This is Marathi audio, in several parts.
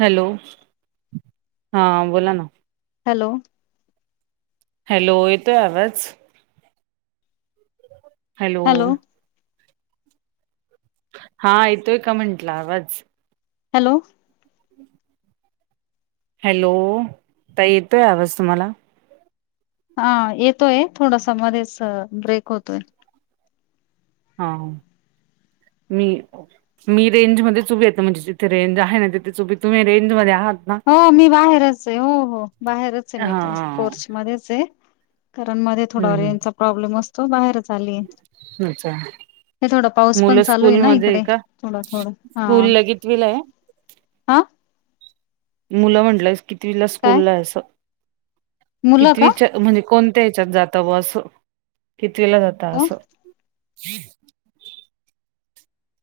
हॅलो, हा बोला ना. हॅलो. हॅलो येतोय आवाज. हॅलो हा येतोय का म्हंटला आवाज. हॅलो. हॅलो, ताई येतोय आवाज तुम्हाला. येतोय थोडासा ब्रेक होतोय. हा, मी मी रेंजमध्ये च उभी येत म्हणजे जिथे रेंज आहे ना तिे च उुभी तुम्ही रेंजमध्ये आहात. ना हो मी बाहेरच आहे, हो हो बाहेरच आहे मी हा तर [unintelligible] मध्येच आहे कारण मध्ये थोडा हम्म रेंजचा प्रॉब्लेम असतो बाहेरच आली. अच्छा हे थोडा पाऊस पण मुलं चालू आहे ना स्कूलमध्ये इकडे का थोडं थोडं हा स्कूलला कितवीला आहे आ मुलं म्हंटलं कितीला काय स्कूलला आहे असं मुलं का कितविच्या म्हणजे कोणत्या हच्यात जाता व असं कितवीला जाता हो असं [inaudible]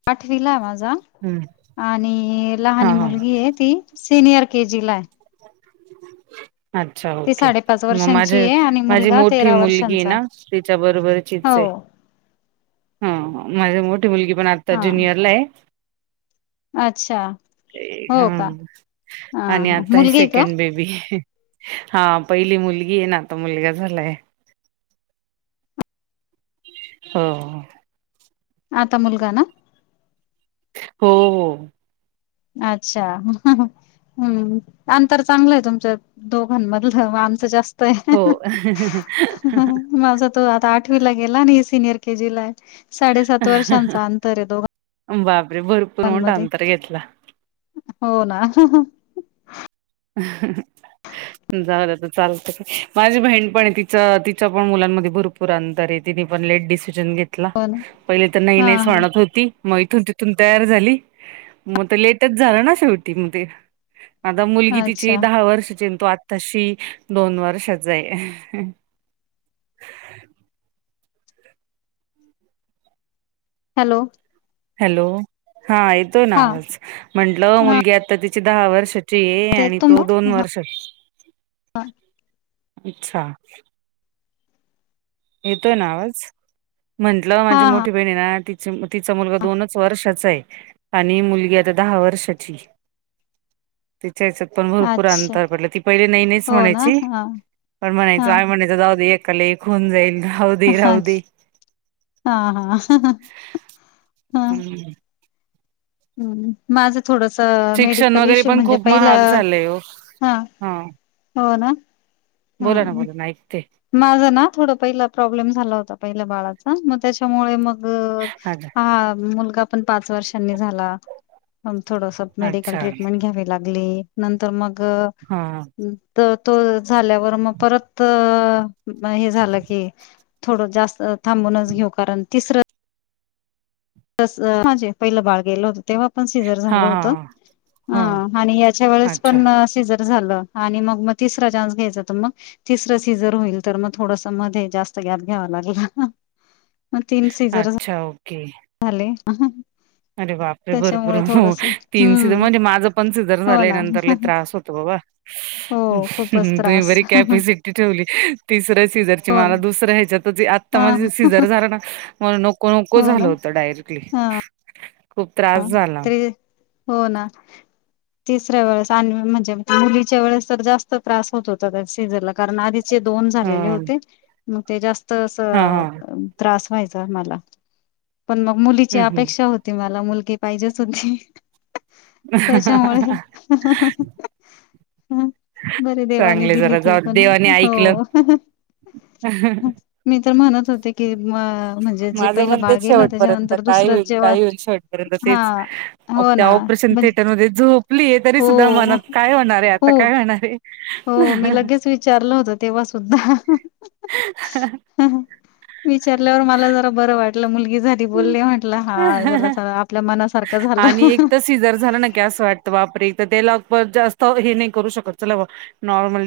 आठवीला आहे माझा हम्म आणि लहान हा हा मुलगी आहे ती सीनियर के जी ला आहे. अच्छा ती ओके साडेपाच मग माझ वर्षांची आहे आणि माझी मुलगा मोठी तेरा मुलगी वर्षांचा ना तिच्या बरोबर हो [unintelligible] माझी मोठी मुलगी पण आता हा ज्युनियरला आहे. अच्छा हो का हा हा आणि हा आता ही मुलगी का सेकंड बेबी हा पहिली मुलगी आहे नाता मुलगा झालाय. हो आता मुलगा ना. हो हो - अच्छा. हम्म, अंतर चांगलं आहे तुमच्या दोघांमधलं व आमचं जास्त- हो. - माझ- तो आता आठवीला गेला आणि ही सिनिअर के जी ला आहे साडे- सात वर्षांचा अंतर आहे दोघं- बापरे भरपूर मोठा अंतर घेतला. हो ना. ह [inaudible] जाऊदे आता चालत काय, माझी बहीण पण आहे तिच तिच्या पण मुलांमध्ये भरपूर- अंतर आहे, तिने पण लेट डिसिजन घेतला. ना पहिले तर नाही हा नाहीच म्हणत होती. मग इथून तिथून तयार झाली मग ते लेटच झालं ना शेवटी मग ते आता- हा मुलगी तिची अच्छा दहा वर्षांची आहे आणि तो आत्ताशी दोन वर्षांचा आहे. हॅलो हॅलो हा येतोय ना हा आवाज, म्हंटलं हा मुलगी आता तिची दहा वर्ष- ची ये ते आणि तुम तो दोन वर्ष- हा इच्छा.... येतोय ना आवाज? म्हंटलं माझी हा मोठी बहीण आहे ना ती - तिच मुलग दोनच वर्षाच आहे आणि मुलगी आता दहा वर्षाची- तिच्या याच्यात पण भरपूर अच्छा अंतर पडलं, ती पहिले नाही नाहीच हो ना म्हणायची हा पण म्हणायचो हा आम्ही म्हणा - जाऊदे एकाला एक होऊन जाईल. राहू हा दे हा राहू दे. हा हा हम्म. हम माझं थोडस शिक्षण मेडिकल वगैरे इशू पण म्हणजे खूप पहिल महाग झालंय ओ हा - हम एकते. माझं ना थोडं पहिला प्रॉब्लेम झाला होता पहिल्या बाळाचा मग त्याच्यामुळे मग- अच्छा हा मुलगा पण पाच वर्षांनी झाला, मग थोडस- मेडिकल अच्छा ट्रीटमेंट घ्यावी लागली, नंतर मग- हा तर तो झाल्यावर मग परत हे झालं की- थोडं जास्त थांबूनच घेऊ कारण तिसरं- [unintelligible] पहिलं बाळ गेल होत तेव्हा- पण सिजर हा झालं होत, हा हा आणि याच्या वेळेस अच्छा पण सिजर झालं. आणि मग म तिसरा घ्यायचा होता मग- तिसरं सीजर होईल तर मग थोडस मध्ये जास्त गॅप घ्यावा लागला. मग तीन सिजर - अच्छा ओके... झाले. अरे बापरे भरपूर त्याच्यामुळे हो थोडस तीन सिजर हम्म म्हणजे माझं पण सिजर हो झालंय ना नंतर लई त्रास होतो बाबा. हो खूपच तुम्ही त्रास बरी कॅपॅसि- टी ठेवली तिसऱ्या सिजर ची हो ना मला दुसऱ्या ह्याच्यात आता हा माझं सिजर झाल ना, मला नको - नको नको हो ना झालं होतं डायरेक्टली. खूप हा त्रास झाला ते हो ना. तिसऱ्या वेळेस आनवी म्हणजे मुलीच्या वेळेस तर जास्त त्रास होत होता त्या सीझरला कारण आधीच - दोन झालेले हं. होते मग ते जास्त अस- हां हां. त्रास व्हायचा मला पण म मुलीची हं हं. अपेक्षा होती मला. मुलगी - लगी पाहिजेच होती त्याच्यामुळे- हम् बर देवानी चांगले दिली जरा ती जाऊ दे पण, देवाने ऐकलं. हो. मी तर म्हणत होते की म- म्हणजे जे माझं पहिलं पण बाळ तेच गेलं शेवटपर्यंत त्याच्यानंतर काय दुसरं होईल, जेव्हा काय होईल शेवट- पर्यंत हा तेच हो त्या ना ऑपरेशन म्हणजे थिएटर मध्ये झोप - आहे तरी सुद्धा हो मनात काय होणार आहे आता काय खूप होणार आहे. हो मी लगेच विचारलं होत तेव्हा सुद्धा. विचारल्यावर मला जरा बरं वाटलं मुलगी झाली. बोलले म्हटलं हा आपल्या मनासारखं झालं आणि एक तस सिजर झाल ना कि अस वाटत, बापरे तेला आपण जास्त हे नाही शकत चाल बाबा, नॉर्मल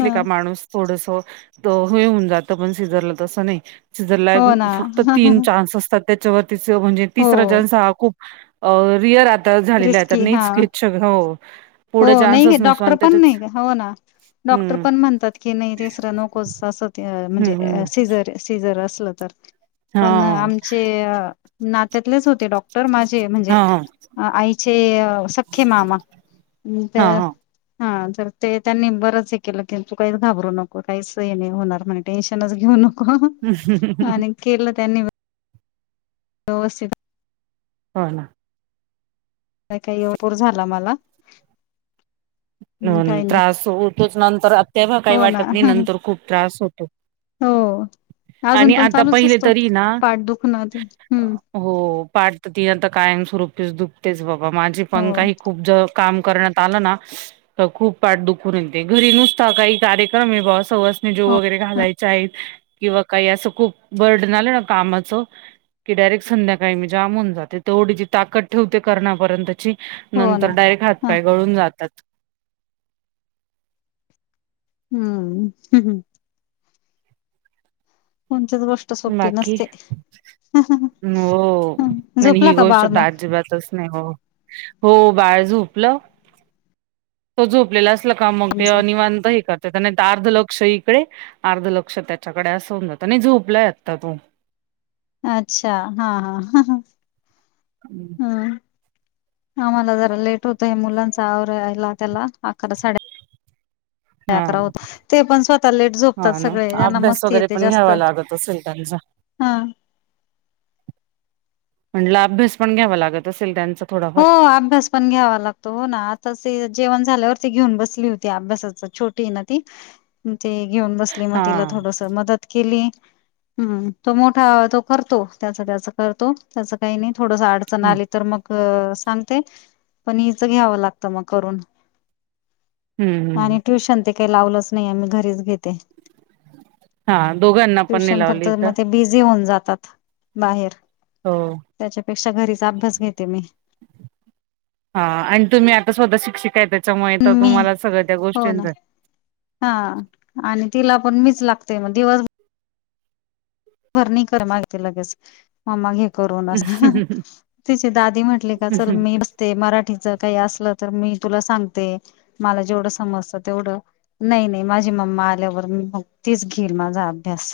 हा का माणूस थोड हे होऊन जात पण सिजर ला तसं नाही. सिजर ला हो ना फक्त तीन चान्स असतात त्याच्याती म्हणजे हो तिसरा चान्स हा खूप अं रिअर आता झालेलाय तर रिस्की हा नईच [unintelligible] हो. हो पुढे नई क चान्सच नसतो डॉक्टर आणि पण त्याच्याच नई का हो ना. डॉक्टर हम्म पण म्हणतात की नई तिसरं नकोच असं ते म्हणजे हम्म अ हम्म. सीझर सिझर असलं तर. पण हां. आमचे नात्यातलेच होते डॉक्टर माझे म्हणजे हां, हां, आ आईचे सख्खे मामा अम् त [unintelligible] अन् तर ते त्यांनी बरंच हे केलं की तू काईच घाबरू नको काईच हे नी होणार म्हणे टेन्शनच घेऊ नको. अं हं आणि केलं त्यांनी व्यवस्थित हो ना. काई काई योपूर झाला मला. अं काही नाही त्रास होतोच नंतर आत् तेव्हा काई हो ना वाटत नी नंतर खूप त्रास होतो. हो अजून आणि पण आता चालूच पहिले असतो तरी ना पाठ दुखनं ते हम. पाठ त ती आता कायम स्वरूपीच दुखतेच बाबा माझी हो पण काई खूप ज काम करण्यात आलंना तर खूप पाठ दुूखुन येते घरी नुस्ता काही कार्य तर मी ब्वा सवासनी जीवु हो वगैरे घालायच्याय किंवा काई असं खूप बर्डन आलं ना कामाचं की डायरेक्ट संध्याकाळी मी जाम होऊन जाते तेवढी जी ताद ठेवते करणापर्यंतची हो ना नंतर डायरेक्ट हा हातपाय गळून जातात. हम्म हं हुं. कोणतीच गोष्ट् बाकी हो अन ही झोपला का गोष्ट बाळ त मग अजिबातच नाई हो, हो बाळ झोपलं तो झोपलेला अस् -ला क मंग ते तुमचं निवांत हे कर् त्या त नाई त अर्ध लक्ष इकडे लक्ष त्याच्याकडे अस हुन जातं, नई झोपलाय आत्ता तो. अच्छा हा हा. हम्म. हम् आम्हाला जरा लेट होतंय मुलांचा आवरायला त्याला अकरा साड्या हा करा होत ते पण स्वतः लेट झोपतात हा ना सगळे त्यांना अभ्यास मस्ती वगैरे येते पण जास्त. घ्यावा लागत असेल त्यांचा हा. म्हटलं अभ्यास पण घ्यावा लागत असेल त्यांच. हो अभ्यास पण घ्यावा लागतो हो ना आता ते जेवण झाल्यावरती घेऊन बसली होती अभ्यासाच छोटी ना ती. ते घेऊन बसली म हा तिला थोडस मदत केली. हम्म तो मोठा ह तो करतो त्याचं त्याचं करतो त्याचं काई नी थोडस अडचण हम्म आली तर मग अ सांगते पण हिचं घ्यावं लागतं मंग करून. हम्म आणि ट्युशन ते काई लावलंच नई आम्ही घरीच घेते. हा दोघांना पण नाही ट्युशन फक्त लावली म का ते बिझी होऊन जातात. बाहेर हो त्याच्यापेक्षा घरीच अभ्यास घेते मी. हा आणि तुम्ही आता स्वतः शिक्षिकाय त्याच्यामुळे त मी तुम्हाला सगळं त्या गोष्टींच हां आणि तिला पण मीच लागते मग दिवस भरणी कर मागते लगेच मा्मा घे करून अस तिची दादी म्हटली का चल मी ते मराठीच काई असलं तर मी तुला सांगते मला जेवढं समजतं तेवढं नाही नाही माझी मम्मा आल्यावर मी मग तेच घेईल माझा अभ्यास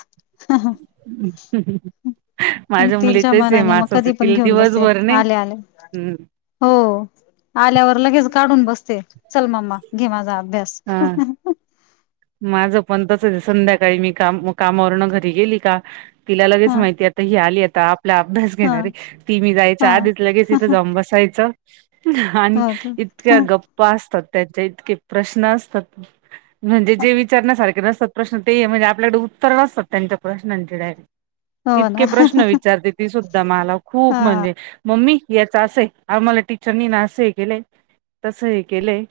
ह हम ह ह मग माझ्या तिच्या मुलीच सेम मनाने मग असच आहे कधी पण तिला घेऊन बसे दिवसभर नाही आले आले हम् आल्यावर लगेच काढून बसते चल मम्मा घे माझा अभ्यास हम माझं पण तरच आहे संध्याकाळी मी काम कामावरनं घरी गेली का तिला लगेच हा माहिती आहे आता ही आली आता आप आपला अभ्यास हा घेणार रे ती मी जायच्या हा आधीच लगेच तिथं जाऊन बसायच आणि हो का इतक्या गप्पा असतात त्याच्या इतके प्रश्न असतात ना म्हणजे जे विचारण्यासारखे नसतात प्रश्न ते आहे म्हणजे आपल्याकडे उत्तर नसतात त्यांच्या प्रश्नांचे डायरेक्ट हो ना इतके प्रश्न विचारते ती सुद्धा माला खूप हा म्हणजे मम्मी याच असंय आम्हाला टीचरनी ना असं हे केलंय तसं हे केलंय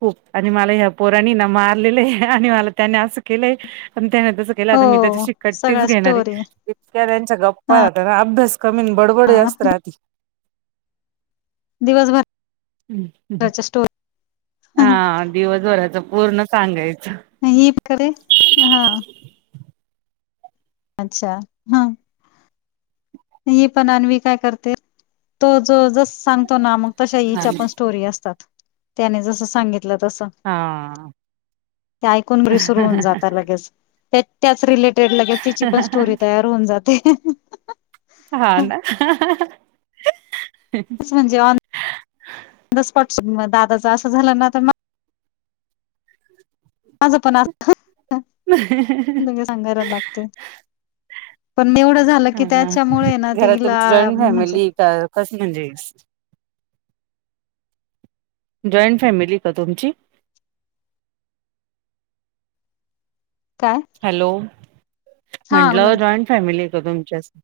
खूप आणि मला ह्या पोरानी ना मारलेलंय आणि मला त्याने असं केलंय आणि त्याने तसं केला हो तर मी त्याच्याशी कट्टीच सगळ्या घेणार आहे स्टोरी इतक्या त्यांच्या गप्पा हा राहतात ना अभ्यास कमी न बडबड हा जास्त राहती दिवसभर त्याच्याशी हा दिवसभराच पूर्ण सांगायचं मी इकडे हा अच्छा हा ही पण अन्वी काय करते तो जो जसं सांगतो ना मग तशा हिच्या पण स्टोरी असतात त्याने जस सांगितलं तसं हा ते ऐकून विसरून जातं लगेच ते त्याच रिलेटेड लगेच तिची पण स्टोरी तयार होऊन जाते हा ना म्हणजे आण निस्पक्श मग दादच असं झालं ना तर मग माझं पण असं ह ह ह ह लगेच सांगायला लागते पण एवढं झालं की हा त्याच्यामुळे ना तिला म्हणजे कसली रेस्ट जॉईंट फॅमिली का तुमची काय हॅलो हा बोला म्हंटलं जॉईंट फॅमिली आहे का तुमची असं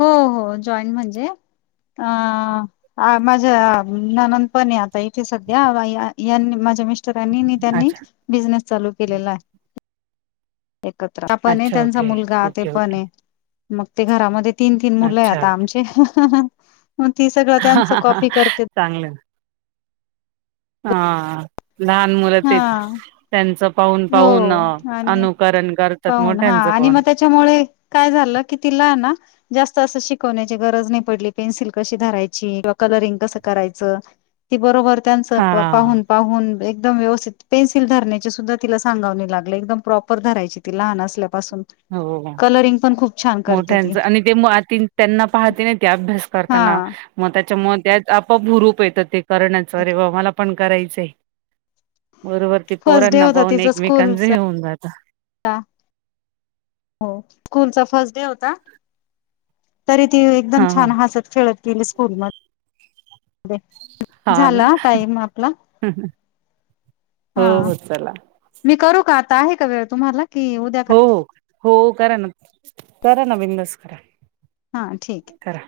हो हो जॉईंट म्हणजे अ अ माझ्या नानंदपण आहे आता इथे सध्या व या यांनी माझ्या मिस् टरांनी नी त्यांनी अच्छा बिझनेस चालू केलेला आहे एकत्र हा पण आहे अच्छा त्यांचा ओके मुलगा ते ओके पण ओके आहे मग ते घरामध्ये तीन तीन मुलं आहे अच्छा आता आमचे ह ह ह मग ती सगळं आता आमचं कॉपी करतेत चांगलंय हा लहान मुलं हा तेच त्यांचं पाहून पाहून हो आणि अनुकरण करतात मोठ्यांचं पण त्यामुळे काय तिला की तिला ना जास्त असं शिकवण्याची गरज नाही पडली पेन्सिल कशी धरायची किंवा कलरिंग कसं करायचं ती बरोबर त्यांच हा पाहून पाहून व्यवस्थित पेन्सिल धरण्याचे सुद्धा तिला सांगाव नाही लागलं एकदम प्रॉपर धरायची ती लहान असल्यापासून हो बोला? कलरिंग पण खूप छान करते ती मोठ्यांच आणि ते म आ ती त्यांना पाहते ना ती आभ्यास हा करतांना. मग त्याच्यामूळ त्यात आप-आप हुरूप येतं ते करण्याचं अरे बां म पण करायचंय. बरोबर ते फर्स्ट पोरांना पाहून एकमेकांच हे होऊन जातं. अं हो. स्कूलचा फर्स्ट डे होता. तरी ती एकदम हा हा छान हसत-खेळत गेली स्कूल मध्ये. हा ना झाला हं टाईम आपला. [unintelligible] हं, हो चला मी करू का आता आहे का वेळ तुम्हाला? की उद्या ओ कर हो करा ना, करा ना, करा बिनधास्त करा. हां ठीक हे. करा.